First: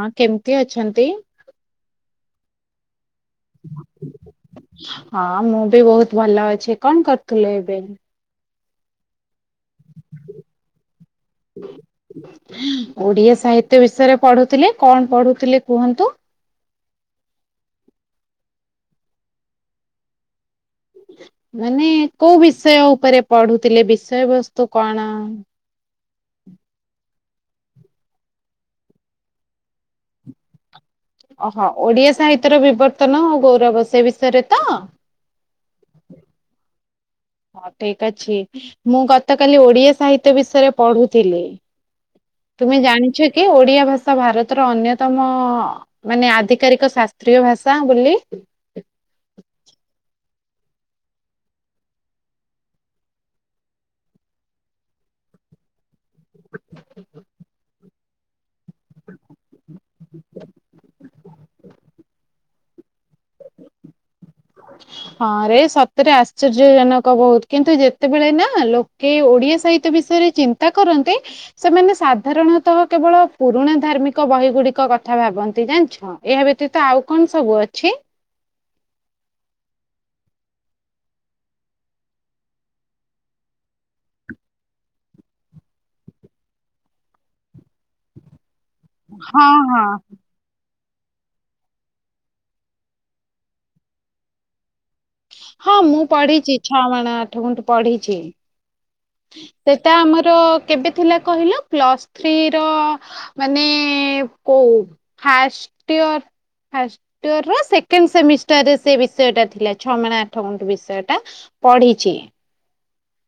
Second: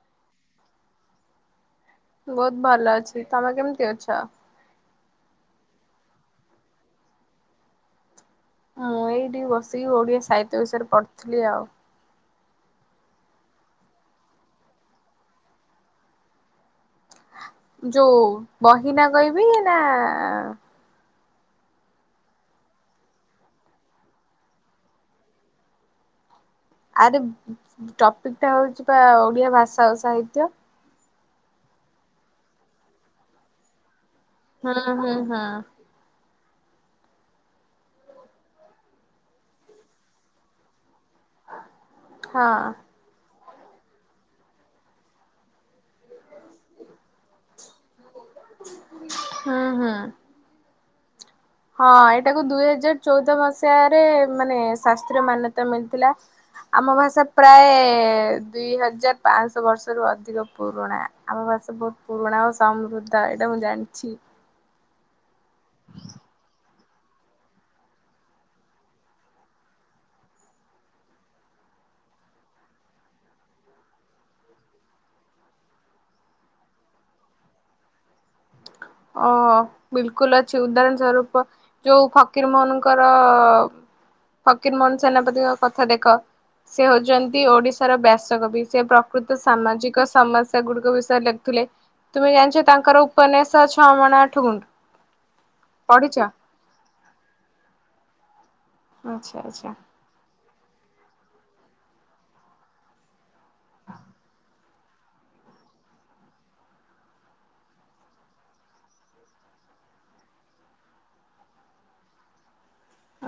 ହଁ କେମତି ଅଛନ୍ତି? ବହୁତ ଭଲ ଅଛି, ତମେ କେମିତି ଅଛ? ହଁ ମୁଁ ବି ବହୁତ ଭଲ ଅଛି, କଣ କରୁଥିଲେ ଏବେ? ମୁଁ ଏଇଠି ବସିକି ଓଡିଆ ସାହିତ୍ୟ ବିଷୟରେ ପଢୁଥିଲି ଆଉ। ଓଡିଆ ସାହିତ୍ୟ ବିଷୟରେ ପଢୁଥିଲେ, କଣ ପଢୁଥିଲେ କୁହନ୍ତୁ? ଯୋଉ ବହିନା କହିବି ନା ମାନେ କୋଉ ବିଷୟ ଉପରେ ପଢୁଥିଲେ ବିଷୟ ବସ୍ତୁ କଣ? ଆରେ ଟପିକ ଟା ହଉଛି ପା ଓଡିଆ ଭାଷା ଓ ସାହିତ୍ୟ। ଓହୋ ଓଡିଆ ସାହିତ୍ୟର ବିବର୍ତ୍ତନ ଆଉ ଗୌରବ ସେ ବିଷୟରେ ତ? ହଁ ହଁ ହଁ। ହଁ ଠିକ୍ଅଛି, ମୁଁ ଗତକାଲି ଓଡିଆ ସାହିତ୍ୟ ବିଷୟରେ ପଢୁଥିଲି, ହଁ। ତୁମେ ଜାଣିଛ କି ଓଡ଼ିଆ ଭାଷା ଭାରତର ଅନ୍ୟତମ ମାନେ ଆଧିକାରିକ ଶାସ୍ତ୍ରୀୟ ଭାଷା ବୋଲି। ହଁ ହଁ। ହଁ ଏଇଟାକୁ ଦୁଇ ହଜାର ଚଉଦ ମସିହାରେ ମାନେ ଶାସ୍ତ୍ରୀ ମାନ୍ୟତା ମିଳିଥିଲା। ଆମ ଭାଷା ପ୍ରାୟ ଦୁଇ ହଜାର ପାଆଁଶ ବର୍ଷରୁ ଅଧିକ ପୁରୁଣା ଆମ ଭାଷା ବହୁତ ପୁରୁଣା ଓ ସମୃଦ୍ଧ ଏଇଟା ମୁଁ ଜାଣଚି। [unintelligible] ହଁ ରେ ସତରେ ଆଶ୍ଚର୍ଯ୍ୟ ଜନକ ବହୁତ କିନ୍ତୁ ଯେତେବେଳେ ନା ଲୋକେ ଓଡିଆ ସାହିତ୍ୟ ବିଷୟରେ ଚିନ୍ତା କରନ୍ତେ। ସେମାନେ ସାଧାରଣତଃ କେବଳ ପୁରୁଣା ଧାର୍ମିକ ବହି ଗୁଡିକ କଥା ଭାବନ୍ତି ଜାଣିଛ। ହଁ ଏହା ବ୍ୟତୀତ ଆଉ କଣ ସବୁ ଅଛି। ଓ ବିଲକୁଲ ଅଛି ଉଦାହରଣ ସ୍ଵରୁପ ଯୋଉ ଫକୀର ମୋହନଙ୍କର ଫକୀର ମୋହନ ସେନାପତିଙ୍କ କଥା ଦେଖ ସେ ହଉଛନ୍ତି ଓଡିଶାର ବ୍ୟାସ କବି। ସେ ପ୍ରକୃତ ହଁ ହଁ। ସାମାଜିକ ସମସ୍ୟା ଗୁଡିକ ବିଷୟରେ ଲେଖୁଥିଲେ। ତୁମେ ଜାଣିଛ ତାଙ୍କର ଉପନ୍ୟାସ ଛଅ ମଣା ଆଠ ଗୁଣ୍ଡୁ ହଁ ମୁଁ ପଢିଛି ଛଅ ମାଣ ଆଠ ଗୁଣ୍ଡୁ ପଢିଛି। ଆଚ୍ଛା ଆଚ୍ଛା ସେଟା ଆମର କେବେ ଥିଲା କହିଲ ପ୍ଲସ୍ ଥ୍ରୀ ର ମାନେ କୋଉ ଫାଷ୍ଟ ଇୟର ଫାଷ୍ଟ ଇୟରର ସେକେଣ୍ଡ ସେମିଷ୍ଟରରେ ସେ ବିଷୟଟା ଥିଲା ଛଅ ମାନ ଆଠ ଗୁଣ୍ଡୁ ବିଷୟଟା ପଢ଼ିଛି।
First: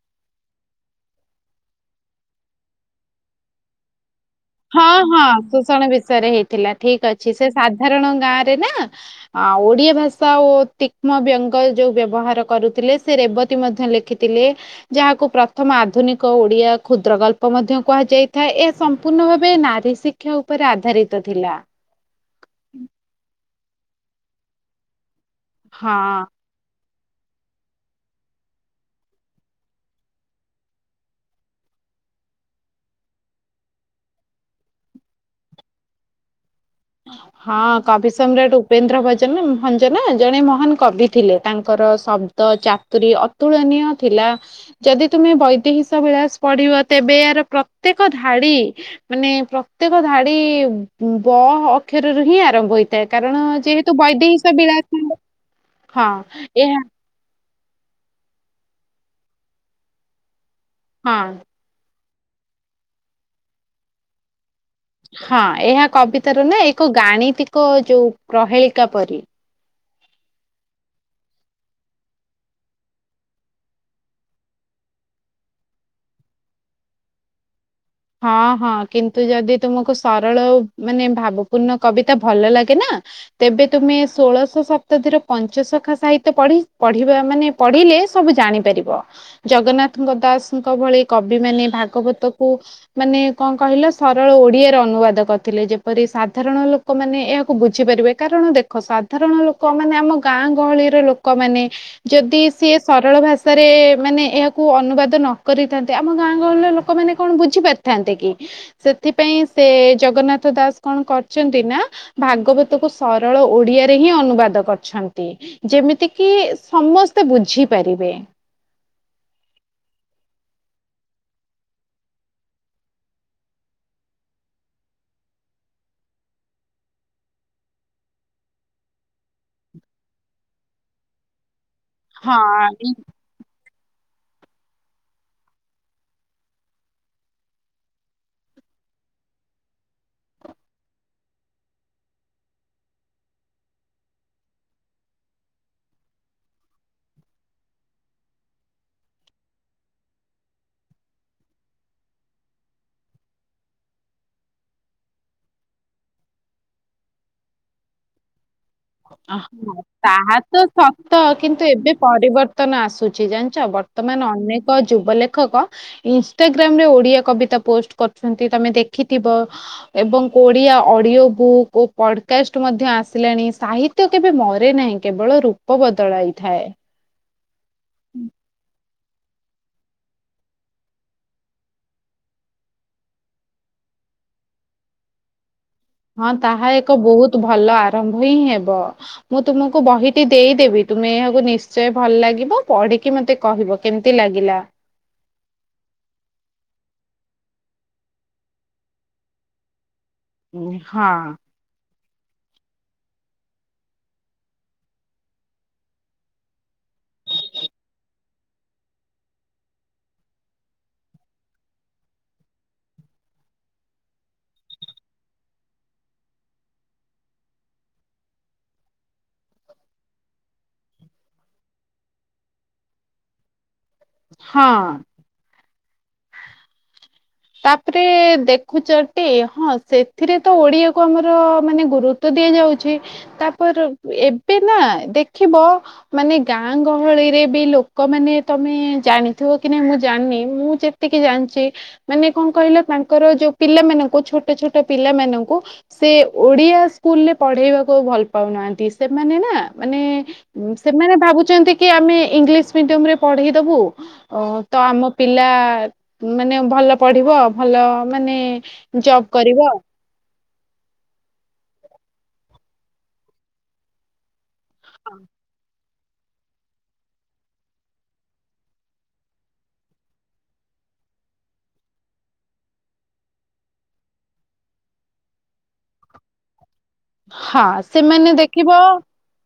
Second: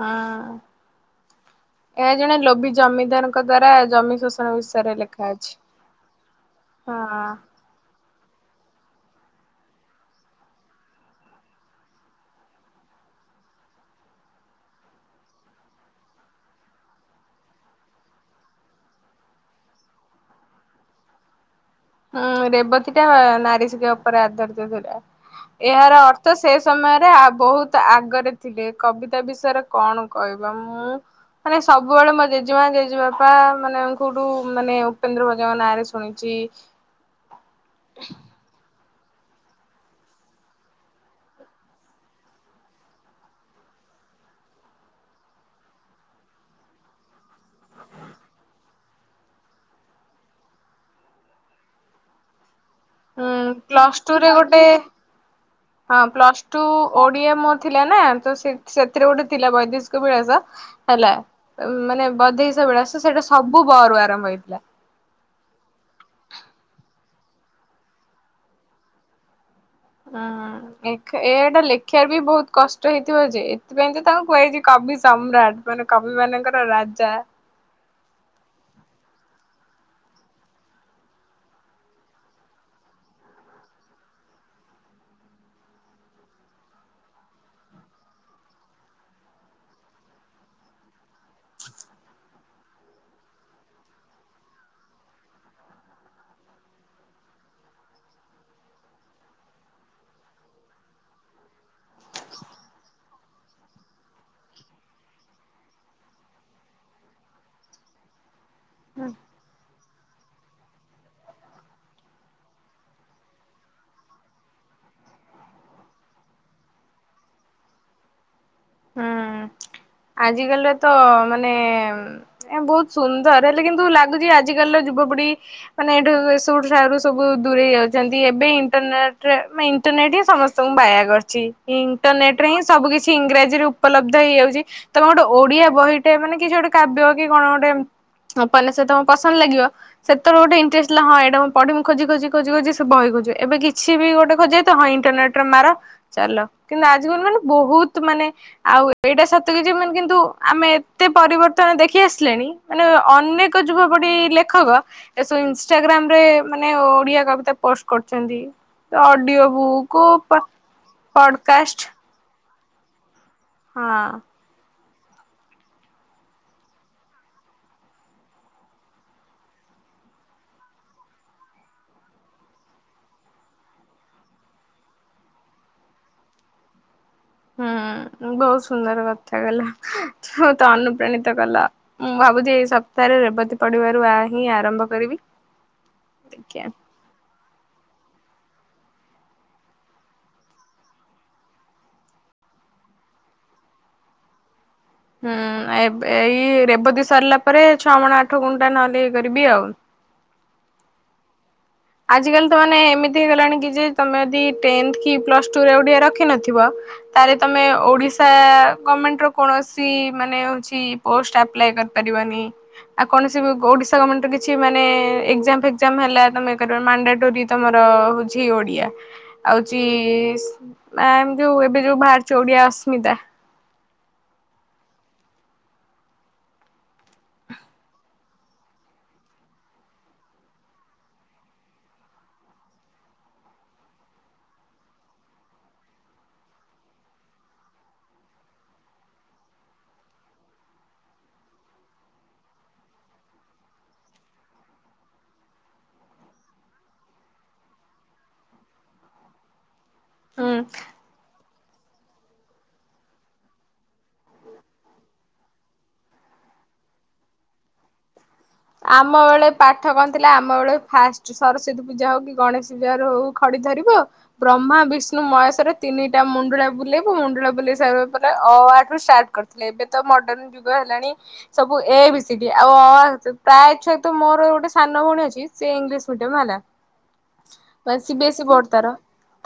ହଁ ଏହା ଜଣେ ଲୋଭିି ଜମିଦାରଙ୍କ ଦ୍ଵାରା ଜମି ଶୋ ହଁ ହଁ ଶୋଷଣ ବିଷୟରେ ହେଇଥିଲା ଠିକ ହଁ। ଅଛି ସେ ସାଧାରଣ ଗାଁ ରେ ନା ଆଉ ଓଡିଆ ଭାଷା ଓ ତୀକ୍ଷ୍ମ ବ୍ୟଙ୍ଗ ଯୋଉ ବ୍ୟବହାର କରୁଥିଲେ ସେ ରେବତୀ ମଧ୍ୟ ଲେଖି ଥିଲେ ଯାହାକୁ ପ୍ରଥମ ଆଧୁନିକ ଓଡିଆ କ୍ଷୁଦ୍ର ଗଳ୍ପ ମଧ୍ୟ କୁହାଯାଇଥାଏ। ଏହା ସ ସମ୍ପୂର୍ଣ୍ଣ ଭାବେ ନାରୀ ଶିକ୍ଷା ଉପରେ ଆଧାରିତ ଥିଲା। ହଁ ରେବତୀ ଟା ନାରୀଶିକ୍ଷା ଉପରେ ଆଧାରିତ ଥିଲା। ଏହାର ହଁ। ଅର୍ଥ ସେ ସମୟରେ ଆ ବହୁତ ଆଗରେ ଥିଲେ କବିତା ବିଷୟରେ କଣ କହିବା ମୁଁ ମାନେ ସବୁବେଳେ ମୋ ଜେଜେମା ଜେଜେବାପା ମାନେ କୋଉଠୁ ମାନେ ଉପେନ୍ଦ୍ର ଭଞ୍ଜଙ୍କ ନାଁରେ ଶୁଣିି ଚି ହଁ କବି ସମ୍ରାଟ ଉ ଉପେନ୍ଦ୍ର ଭଞ୍ଜନା ଭଞ୍ଜନା ଜଣେ ମହାନ କବି ଥିଲେ ତାଙ୍କର ଶବ୍ଦ ଚାତୁରୀ ତୁଳନୀୟ ଥିଲା। ଯଦି ତୁମେ ବୈଦହଶ ବିଳାସ ପଢିବ ତେବେ ଏହାର ପ୍ରତ୍ୟେକ ଧାଡି ମାନେ ପ୍ରତ୍ୟେକ ଧାଡି ବ ଅକ୍ଷରରୁ ହିଁ ଆରମ୍ଭ ହୋଇ ଉଁ କାରଣ ଯେହେତୁ ପ୍ଲସ ଟୁ ରେ ବୈଦ ଗୋଟେ ବିଳାସ ହଁ ଏହା କିଏ ମୋର ଥିଲା ନା ତ ସେ ସେଥିରେ ଗୋଟେ ଥିଲା ବୈଦେଶିକ ବିଳାସ ହେଲା। ହଁ ମାନେ ବୈଦେଶ୍ୟ ବିଳାସ ସେଇଟା ସବୁ ବ ରୁ ଆରମ୍ଭ ହେଇଥିଲା। ହଁ ଏହା କବିତାରୁ ନା ଏକ ଗାଣିତିକ ଯୋଉ ପ୍ରହେଳିକା ପରି ହଁ ଏ ଏଟା ଲେଖିବା ବି ବହୁତ କଷ୍ଟ ହେଇଥିବ ଯେ ଏଥିପାଇଁ ତ ତାଙ୍କୁ କୁହାଯାଇଛି କବି ସମ୍ରାଟ। ମାନେ କବିମାନଙ୍କର ରାଜା। ହଁ ହଁ କିନ୍ତୁ ଯଦି ତୁମକୁ ସରଳ ମାନେ ଭାବପୂର୍ଣ୍ଣ କବିତା ଭଲ ଲାଗେ ନା ତେବେ ତୁମେ ଷୋଳଶ ଶତାବ୍ଦୀର ପଞ୍ଚ ଶଖା ସାହିତ୍ୟ ପଢି ପଢିବା ମାନେ ପଢିଲେ ସବୁ ଜାଣିପାରିବ। ଜଗନ୍ନାଥଙ୍କ ଦାସଙ୍କ ଭଳି କବିମାନେ ଭାଗବତକୁ ମାନେ କଣ କହିଲ ସରଳ ଓଡିଆରେ ଅନୁବାଦ କରିଥିଲେ ଯେପରି ସାଧାରଣ ଲୋକମାନେ ଏହାକୁ ବୁଝିପାରିବେ। କାରଣ ଦେଖ ସାଧାରଣ ଲୋକମାନେ ଆମ ଗାଁ ଗହଳିର ଲୋକମାନେ ଯଦି ସିଏ ସରଳ ଭାଷାରେ ମାନେ ଏହାକୁ ଅନୁବାଦ ନ କରିଥାନ୍ତେ। ଆମ ଗାଁ ଗହଳିରେ ଲୋକ ଲୋକମାନେ କଣ ବୁଝିପାରିଥାନ୍ତେ କି? ସେଥିପାଇଁ ସେ ଜଗନ୍ନାଥ ଦାସ କଣ କରିଛନ୍ତି ନା ଭାଗବତକୁ ସରଳ ଓଡିଆରେ ହିଁ ଅନୁବାଦ କରିଛନ୍ତି। ଯେମିତି କିି ସମସ୍ତେ ବୁଝିପାରିବେ। ହୁଁ ଆଜିକାଲିରେ ତ ମାନେ ଏ ବହୁତ ସୁନ୍ଦର ହେଲେ କିନ୍ତୁ ଲାଗୁଛି ଆଜିିକାଲିର ଯୁବପିଢି ମାନେ ଏଠୁ ସବଠୁ ଠାରୁୁ ସବୁ ଦୂରେଇ ଯାଉଛନ୍ତି ଏବେ ଇଣ୍ଟରନେଟ ମାଇଁ ଇଣ୍ଟରନେଟ୍ ହିଁ ସମସ୍ତେ ତମକୁ ବାୟା କରିଛି ଇଣ୍ଟରନେଟ ରେ ହିଁ ହଁ ସବୁ କିଛି ଇଂରାଜି ତିରେ ଉପଲବ୍ଧ ହେଇଯାଉଛି ତମେ ଗୋଟେ ଓଡିଆ ବହିଟେ ମାନେ କିଛି ଗୋଟେ କାବ୍ୟ କି କଣ ଗୋଟେ ଆପନେ ସେ ତମ ପସନ୍ଦ ଲାଗିବ। ସେତବେଳେ ଗୋଟେ ଇଣ୍ଟରେଷ୍ଟ ଥିଲା ହଁ ଏଇଟା ମୁଁ ପଢିବି ଖୋଜି ଖୋଜି ଖୋଜି ଖୋଜି ବହି ଖୋଜେ ଏବେ କିଛି ବି ଗୋଟେ ଖୋଜେ ତ ହଁ ଇଣ୍ଟରନେଟ ତର ମାର ଚାଲ କିନ୍ତୁ ଆଜି କାଲି ମାନେ ବହୁତ୍ ମାନେ ଆଉ ଏଇଟା ସତ କିଛି ମାନେ କିନ୍ତୁ ଆମେ ଏତେ ପରିବର୍ତ୍ତନ ଦେଖି ଆସିଲେଣି। ମାନେ ଅନେକ ଯୁବପଢି ଲେଖକ। ଏସବୁ ଇନଷ୍ଟାଗ୍ରାମ ରେ ମାନେ ଓଡିଆ କବିତା ପୋଷ୍ଟ କରଚନ୍ତି। ଓହୋ ତାହା ତ ସତ କିନ୍ତୁ ପଡକାଷ୍ଟ ଏବେ ପରିବର୍ତ୍ତନ ଆସୁଛି ଜାଣିଛ ହଁ। ବର୍ତ୍ତମାନ ଅନେକ ଯୁବ ଲେଖକ ଇନଷ୍ଟାଗ୍ରାମ ରେ ଓଡିଆ କବିତା ପୋଷ୍ଟ କରୁଛନ୍ତି ତମେ ଦେଖିଥିବ। ଏବଂ ଓଡିଆ ଅଡିଓ ବୁକ୍ ଓ ପଡକାଷ୍ଟ ମଧ୍ୟ ଆସିଲେଣି। ସାହିତ୍ୟ କେବେ ମରେ ନାହିଁ କେବଳ ରୂପ ବଦଳାଇଥାଏ। ହୁଁ ବହୁତ ସୁନ୍ଦର କଥା କଲା ହୋଉତ ଅନୁପ୍ରାଣିତ କଲା। ମୁଁ ଭାବୁଛି ଏଇ ସପ୍ତାହରେ ରେବତୀ ପଡିବାରୁ ଆ ହିଁ ଆରମ୍ଭ କରିବି। ହଁ ଦେଖିବା। ତାହା ଏକ ବହୁତ୍ ଭଲ ଆରମ୍ଭ ହିଁ ହେବ। ମୁଁ ତୁମକୁ ବହିଟି ଦେଇଦେବି ତୁମେ ଏହାକୁ ନିଶ୍ଚୟ ଭଲ ଲାଗିବ ପଢିକି ମତେ କହିବ। କେମତି ଲାଗିଲା। ହୁଁ ଏବେ ଏଇ ରେବତୀ ସରିଲା ପରେ ଛଅ ମାଣ ଆଠ ଗୁଣ୍ଠୁ ଟା ନହେଲେ ଇଏ କରିବି ଆଉ। ଉଁ ହଁ। ଆଜିକାଲି ତ ମାନେ ଏମିତି ହେଇଗଲାଣି କି ଯେ ତମେ ଯଦି ଟେନ୍ଥେ କି ପ୍ଲସ ଟୁରେ ଓଡ଼ିଆ ରଖିିନଥିବ। ତାରେ ତମେ ଓଡିଶା ଗମେଣ୍ଟ ର କୌଣସି ମାନେ ହଉଛି ପୋଷ୍ଟ ଆପ୍ଲାଏ କରିପାରିବନି। ଆଉ କୌଣସି ବି ଓଡିଶା ଗମେଣ୍ଟ ର କିଛି ମାନେ ଏକ୍ଜାମ ଫେକ୍ଜାମ ହେଲା ତମେ ମାଣ୍ଡାଟୋରି ତମର ହଉଛି ଓଡିଆ। ଆଉଛି ଆ ମ ଯୋଉ ଏବେ ଯୋଉ ବାହାରୁଛି ଓଡିଆ ଅସ୍ମିତା। ହଁ। ତାପରେ ଦେଖୁଚ ଟି ହଁ ସେଥିରେ ତ ଓଡିଆକୁ ଆମର ମାନେ ଗୁରୁ ତ ଦିଆଯାଉଅଛି ତାପରେ ଏବେ ନା ଦେଖିବ। ମାନେ ଗାଁ ଗହଳିରେ ବି ଲୋକମାନେ ତମେ ଜାଣିଥିବ କି ନା ମୁଁ ଜାଣିନି ମୁଁ ଯେ ଏତିକି ଜାଣିଛି ମାନେ କଣ କହିଲ ତାଙ୍କର ଯୋଉ ପିଲାମାନଙ୍କୁ ଛୋଟ ଛୋଟ ପିଲାମାନଙ୍କୁ ସେ ଓଡ଼ିଆ ସ୍କୁଲରେ ପଢ଼େଇବାକୁ ଭଲ ପାଉନାହାନ୍ତି ସେମାନେ ନା ମାନେ ହୁଁ ସେମାନେ ଭାବୁଛନ୍ତି କି ଆମେ ଇଂଲିଶ ମିଡିୟମ ରେ ପଢେଇଦବୁ। ଓ ତ ଆମ ପିଲା ମାନେ ଭଲ ପଢିବ ଭଲ ମାନେ ଆମ ଜବ୍ ବେଳେ କରିବ ପାଠ କନ୍ ଥିଲା ଆମ ବେଳେ ଫାଷ୍ଟ ସରସ୍ଵତୀ ପୂଜା ହଉ କି ଗଣେଶ ପୂଜା ହଉ ଖଡି ଧରିବ। ବ୍ରହ୍ମା ବିଷ୍ଣୁ ମୟେଶର। ତିନିଟା ମୁଣ୍ଡଳା ବୁଲେଇବୁ ମୁଣ୍ଡୁଳା ବୁଲେଇ ସାରିବା ପରେ ଅ ଆ ଠୁ ଷ୍ଟାର୍ଟ କରିଥିଲେ ଏବେ ତ ମଡ଼ର୍ଣ୍ ଯୁଗ ହେଲାଣି ସବୁ ଏ ବି ସି ଡି ଆଉ ଅ ଆ ପ୍ରାୟତ ମୋର ଗୋଟେ ସାନ ଭଉଣୀ ଅଛି ସେ ଇଂଲିଶ ମିଡିୟମ ହେଲା। ହଁ ଠ ଏ ସି ସେମାନେ ବିିଏସି ଦେଖିବ ବୋଡତାର।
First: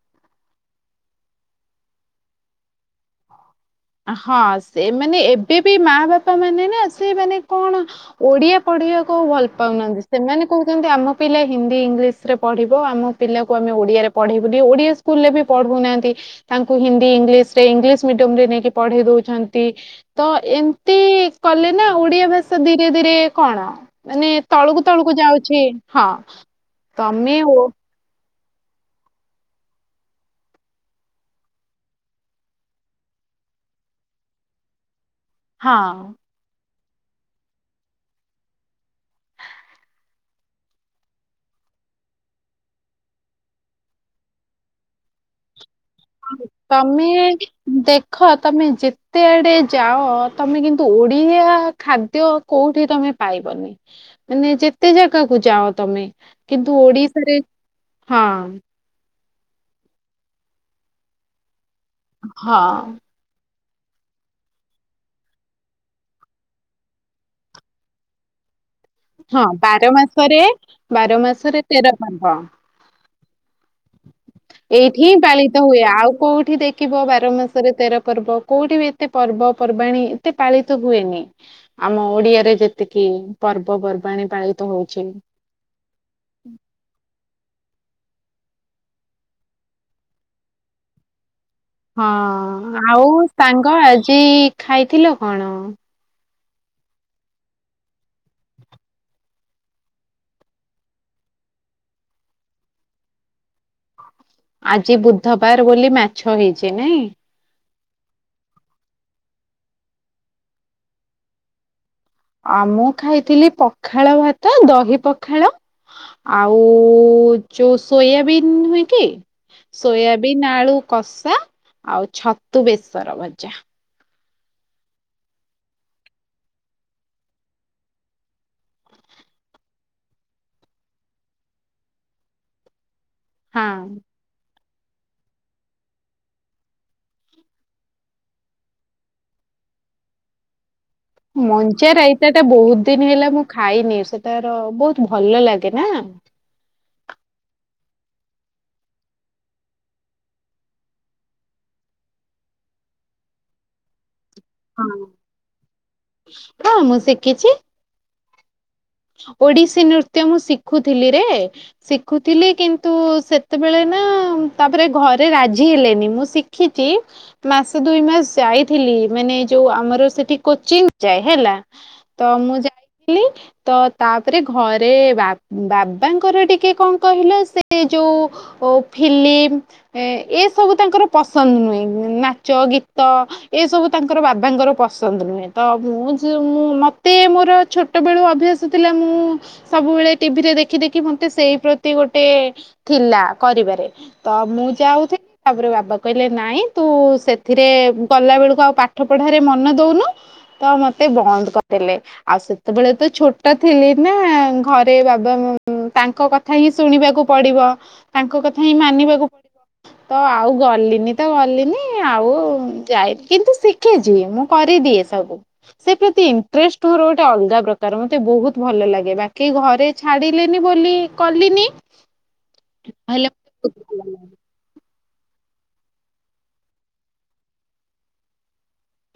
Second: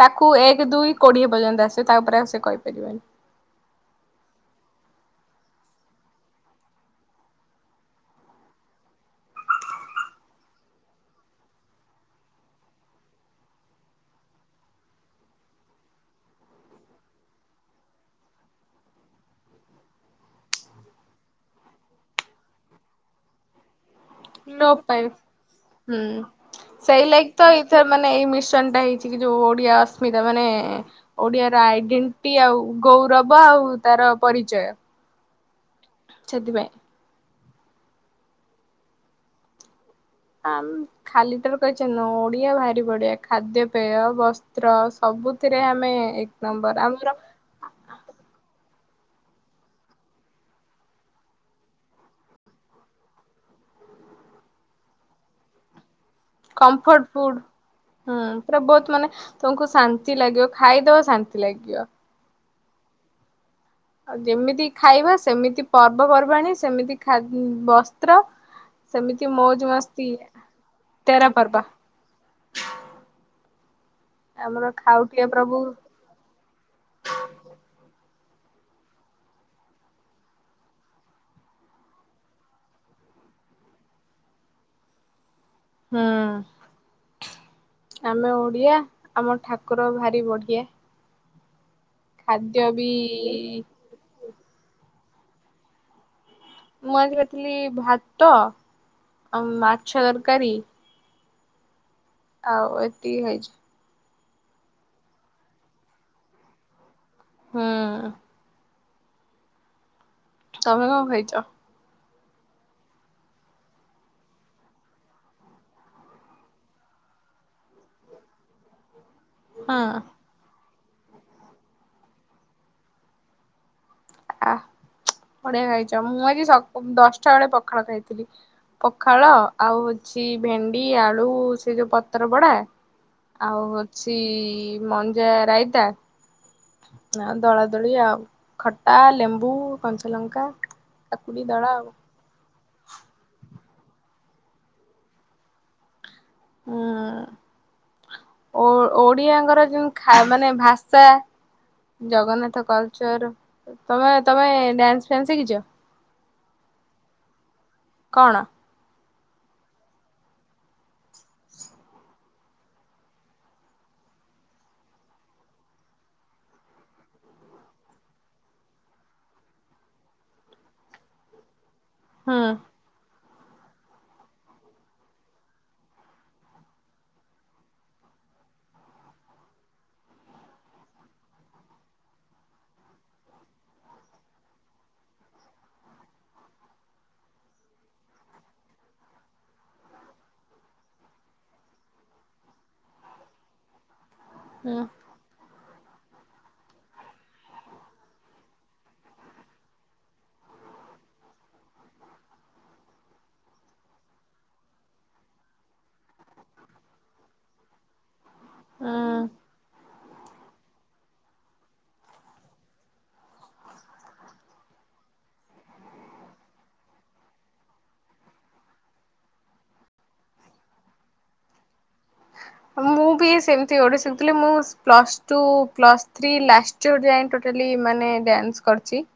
ତାକୁ ଏକ ଦୁଇ କୋଡ଼ିଏ ପର୍ଯ୍ୟନ୍ତ ଆସିବ, ତାପରେ ଆଉ ସେ କହିପାରିବନି। ହଁ, ସେମାନେ ଏବେବି ମା ବାପା ମାନେ ନା, ସେ ମାନେ କଣ ଓଡ଼ିଆ ପଢ଼ିବାକୁ ଆଉ ଭଲ ପାଉନାହାନ୍ତି, ସେମାନେ କହୁଛନ୍ତି, ଆମ ପିଲା ହିନ୍ଦୀ ଇଂଲିଶ୍‌ରେ ପଢ଼ିବ, ଆମ ପିଲାକୁ ଆମେ ଓଡ଼ିଆରେ ପଢ଼େଇବୁନି, ଓଡ଼ିଆ ସ୍କୁଲ୍‌ଲେ ବି ପଢ଼ଉନାଆନ୍ତି। ତାଙ୍କୁ ହିନ୍ଦୀ ଇଂଲିଶ୍‌ରେ, ଇଂଲିଶ୍‌ ମିଡିୟମ୍‌ରେ ନେଇକି ପଢ଼େଇ ଦଉଛନ୍ତି। ତ ଏମିତି କଲେ ନା, ଓଡ଼ିଆ ଭାଷା ଧିରେ ଧିରେ କଣ ମାନେ ଲୋପ ତଳୁକୁ ପାଇବ। ତଳୁକୁ ଯାଉଛି, ହଁ, ହୁଁ। ସେଇ ଲାଗି ତମେ ତ ଓ ଏଇଥର ମାନେ ଏଇ ମିଶନଟା ହେଇଛି କି, ଯୋଉ ଓଡ଼ିଆ ଅସ୍ମିତା ମାନେ ଓଡ଼ିଆର ଆଇଡିଣ୍ଟି, ଆଉ ଗୌରବ, ଆଉ ତାର ପରିଚୟ ହଁ ସେଥିପାଇଁ ଆମ୍ ଖାଲି ତବେ କହିଛ, ନ ଓଡ଼ିଆ ଭାରି ବଢ଼ିଆ, ଖାଦ୍ୟପେୟ, ବସ୍ତ୍ର ସବୁଥିରେ ଆମେ ଏକ ନମ୍ବର ତମେ ଆମର ଦେଖ, ତମେ ଯେତେ ଆଡ଼େ ଯାଅ, ତମେ କିନ୍ତୁ ଓଡ଼ିଆ ଖାଦ୍ୟ କୋଉଠି ତମେ ପାଇବନି, ମାନେ ଯେତେ ଜାଗାକୁ ଯାଅ ତମେ। କିନ୍ତୁ କମ୍ଫଟ୍ ଓଡିଶାରେ ଫୁଡ୍, ହଁ, ଏଟା ବହୁତ ମାନେ ତମକୁ ଶାନ୍ତି ଲାଗିବ, ଖାଇଦେବ, ଶାନ୍ତି ଲାଗିବ। ହଁ ଆ, ଯେମିତି ଖାଇବା, ସେମିତି ପର୍ବପର୍ବାଣି, ସେମିତି ଖା ବସ୍ତ୍ର ସେମିତି ହଁ ମୋଜ୍ ବାର ମସ୍ତି, ମାସରେ ବାର ତେରା ମାସରେ ପର୍ବ। ତେର ପର୍ବ। ଆମର ଏଇଠି ହିଁ ଖାଉଟିଆ ପ୍ରଭୁ ପାଳିତ ହୁଏ, ଆଉ କୋଉଠି ଦେ କିଵ ବାର ମାସରେ ତେର ପର୍ବ, କୋଉଠି ବି ଏତେ ପର୍ବ ପର୍ବାଣୀ ଏତେ ପାଳିତ ହୁଏନି। ଆମ ଓଡି଼ଆରେ ଯେତିକି ପର୍ବ ପର୍ବାଣି ପାଳିତ ହଉଚି ହଁ, ଆମେ ଓଡ଼ିଆ, ଆମ ଠାକୁର ଭାରି ବଢ଼ିଆ। ହଁ, ଖାଦ୍ୟ ବି ଆଉ ସାଙ୍ଗ, ଆଜି ଖାଇଥିଲ କଣ? ମୁଁ ଆଜି କର୍ଥିଲି ଭାତ ଆଉ ମାଛ ତରକାରୀ ଆଉ ଏତିକି ଖାଇଚି। ଆଜି ବୁଧବାର ବୋଲି ମାଛ ହେଇଛି ନାଇଁ? ହୁଁ ତମେ କଣ ଖାଇଛ? ଆ, ମୁଁ ଖାଇଥିଲି ପଖାଳ ଭାତ, ଦହି ପଖାଳ ଆଉ ଯୋଉ ସୋୟାବିନ୍ ନୁହେଁ କି ହଁ। ସୋୟାବିନ୍ ଆଳୁ କଷା ଆଉ ଛତୁ ବେସର ଭଜା। ଆ, ବଢ଼ିଆ ଖାଇଛ, ମୁଁ ଆଜି ସ ଦଶଟା ବେଳେ ପଖାଳ ଖାଇଥିଲି। ପଖାଳ ଆଉ ହଉଛି ଭେଣ୍ଡି ଆଳୁ, ସେ ଯୋଉ ପତ୍ର ପଡ଼ା ଆଉ ହଁ ହଉଛି ମଞ୍ଜା ରାଇତା ଆ ଦଳାଦଳି ଆଉ, ଖଟା, ଲେମ୍ବୁ, କଞ୍ଚାଲଙ୍କା କାକୁଡି ଦଳା ଆଉ ମଞା ରାଇତାଟା ବହୁତ ଦିନ ହେଲା ମୁଁ ଖାଇନି, ସେ ତାର ବହୁତ ଭଲ ଲାଗେ ନା ହାଁ ଓ ଓଡ଼ିଆଙ୍କର ଯୋଉ ଖା, ମାନେ ଭାଷା ଜଗନ୍ନାଥ କଲ୍ଚର୍, ତମେ ତମେ ହଁ ଡ୍ୟାନ୍ସ୍ ଫ୍ୟାନ୍ସ୍ ଶିଖିଛ? ହଁ, ମୁଁ ଶିଖିଛି। କଣ? ଓଡି଼ଶୀ ନୃତ୍ୟ ମୁଁ ଶିଖୁଥିଲି ରେ। ଶିଖୁଥିଲି କିନ୍ତୁ ସେତେବେଳେନାଁ ତାପରେ ଘରେ ରାଜି ହେଲେନି ମୁଁ ଶିଖ୍ ଖିଚି ମାସେ ଦୁଇ ମାସ୍ ସାଇଥିଲି ମାନେ ଯୋଉ ଆମର ସେଠି କୋଚିନ୍ ଯାଏ ହେଲା। ତ ହୁଁ ମୁଁ ଯାଁଇଥିଲି। ତ ତାପରେ ଘରେ ବା ବାବାଙ୍କର ଟିକେ କଂ କହିଲ ସେ ଯୋଉ ଓ ଫିଲିମ୍ ଏଁ ଏସବୁ ତାଙ୍କର ପସନ୍ଦ ନୁଏଁ ନାଚ ଗୀତ ଏସବୁ ତାଙ୍କର ବାବାଙ୍କର ପସନ୍ଦ୍ ନୁଏଁ ତ ମୁଁ ଯୋଉ ମୁଁ ମତେ ମୋର ଛୋଟବେଳୁ ଅଭ୍ୟାସ୍ ଆସୁଥିଲା ମୁଁ ସବୁବେଳେ ଟିଭିରେ ଦେଖି ଦେଖି ମୋତେ ସେଇ ପ୍ରତି ଗୋଟେ ଥିଲା କରିବାରେ ତମୁଁ ହୁଁ ଯାଉଥି ତାପରେ ବାବା କହିଲେ ନାଇଁ ତୁସେଥିରେ ଗଲା ବେଳକୁ ଆଉ ପାଠ ପଢ଼ାରେ ମନ ଦଉନୁ ତ ମତେ ବନ୍ଦ କରିଦେଲେ ଆଉ ସେତେବେଳେତ ଛୋ ଛୋଟ ଥିଲିନା ଘରେ ବାବା ତାଙ୍କ କଥାହିଁ ଶୁଣିବାକୁ ପଡ଼ିବ। ତାଙ୍କ କଥାହିଁ ମାନିବାକୁ ହୁଁ ପଡ଼ିବ। ତ ଆଉ ଗଲିନିତ ଗଲିନି ଆଉ ଯାଇନି କିନ୍ତୁ ଶିିିଖିଚି ମୁଁ କରିଦିଏ ସବୁ ସେପ୍ରତି ଇଣ୍ଟରେଷ୍ଟ ମୋର ଗୋଟେ ଅଲଗା ପ୍ରକାର ମତେ ବହୁତ୍ ଭଲ ଲାଗେ ବାକି ଘରେ ଛାଡ଼ିଲେନି ବୋଲି କଲିନି ହେଲେ ମୁଁବି ମତେ ବହୁତ ସେମିତି ଗୋଟେ ଭଲ ଲାଗେ। ଶିଖଥିଲି ମୁଁ plus two plus three last year ଯାଏଁ ଟୋଟାଲି ମାନେ ଡ୍ୟାନ୍ସ କରିଚି।